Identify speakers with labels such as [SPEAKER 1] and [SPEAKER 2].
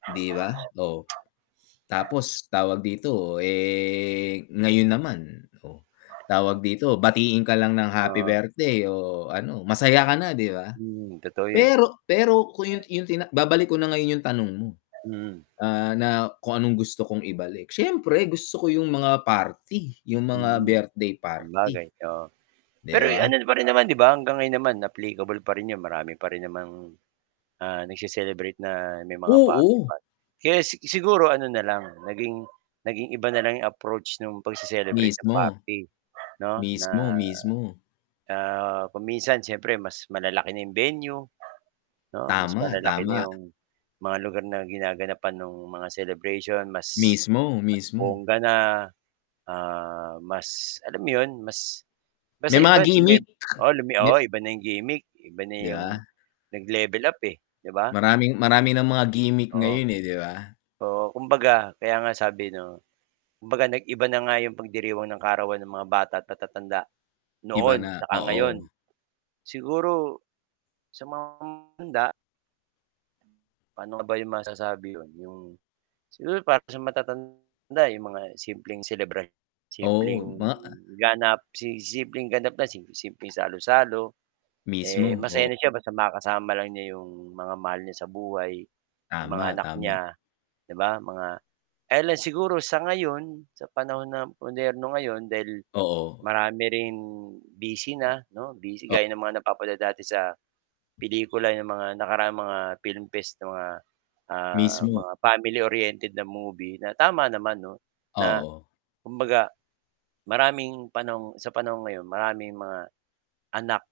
[SPEAKER 1] 'Di ba, oh. Tapos, tawag dito eh, ngayon naman, oh. Tawag dito, batiin ka lang ng happy birthday o ano, masaya ka na 'di ba?
[SPEAKER 2] Hmm, totoo yon.
[SPEAKER 1] Pero pero kung yun yung tina babalik ko na ngayon yung tanong mo,
[SPEAKER 2] Mm.
[SPEAKER 1] ah, na kung anong gusto kong ibalik, siyempre gusto ko yung mga party, yung mga
[SPEAKER 2] Mm.
[SPEAKER 1] birthday party.
[SPEAKER 2] Sabagay, oo.
[SPEAKER 1] 'Di
[SPEAKER 2] Pero
[SPEAKER 1] ba?
[SPEAKER 2] ano pa rin naman 'di ba hanggang ngayon naman applicable pa rin 'yon marami pa rin namang, ah, nag-se-celebrate na may mga
[SPEAKER 1] Oo.
[SPEAKER 2] party-party. Kaya si siguro ano na lang naging, naging iba na lang 'yong approach no'ng pag-se-celebrate ng
[SPEAKER 1] Mismo.
[SPEAKER 2] party 'no na,
[SPEAKER 1] Mismo, mismo.
[SPEAKER 2] ah, kung minsan siyempre mas malalaki na 'yong venue, 'no, mas
[SPEAKER 1] Tama,
[SPEAKER 2] malalaki na
[SPEAKER 1] tama.
[SPEAKER 2] 'yong, mga lugar na ginaganapan ng mga celebration mas,
[SPEAKER 1] Mismo,
[SPEAKER 2] mas
[SPEAKER 1] mismo.
[SPEAKER 2] bongga na, ah, mas alam mo yun, mas
[SPEAKER 1] May
[SPEAKER 2] basta
[SPEAKER 1] mga
[SPEAKER 2] iba lumib
[SPEAKER 1] gimik.
[SPEAKER 2] oo lumi oo iba na yung gimik, iba na
[SPEAKER 1] 'Di
[SPEAKER 2] yung,
[SPEAKER 1] ba?
[SPEAKER 2] nag-level up eh, 'di ba?
[SPEAKER 1] Maraming marami ng mga gimik ngayon eh, 'di ba?
[SPEAKER 2] Oo, kumbaga kaya nga sabi 'no, kumbaga nag-iba na nga 'yong pagdiriwang ng kaarawan ng mga bata at matatanda,
[SPEAKER 1] Iba
[SPEAKER 2] noon
[SPEAKER 1] na,
[SPEAKER 2] saka ngayon.
[SPEAKER 1] oo.
[SPEAKER 2] Siguro sa mga handa. Paano nga ba 'yong masasabi 'yon 'yong, siguro para sa matatanda 'yong mga simpleng selebra
[SPEAKER 1] Oo,
[SPEAKER 2] simpleng
[SPEAKER 1] ma
[SPEAKER 2] ganap, si simpleng ganap na simpleng salo-salo. Eh,
[SPEAKER 1] Mismo,
[SPEAKER 2] masaya
[SPEAKER 1] o
[SPEAKER 2] na siya basta makakasama lang niya 'yong mga mahal niya sa buhay, 'yong mga
[SPEAKER 1] Tama,
[SPEAKER 2] anak
[SPEAKER 1] tama
[SPEAKER 2] niya, 'di ba mga, ele siguro sa ngayon, sa panahon na moderno ngayon dahil,
[SPEAKER 1] Oo.
[SPEAKER 2] marami ring busy na 'no, busy gaya ng mga napapanood dati sa, pelikula ng mga nakaraang mga film fest 'no, ah, mga, ah,
[SPEAKER 1] Mismo.
[SPEAKER 2] mga family-oriented na movie na tama naman 'no, na
[SPEAKER 1] Oo.
[SPEAKER 2] kumbaga, maraming panahong sa panahong ngayon maraming mga anak.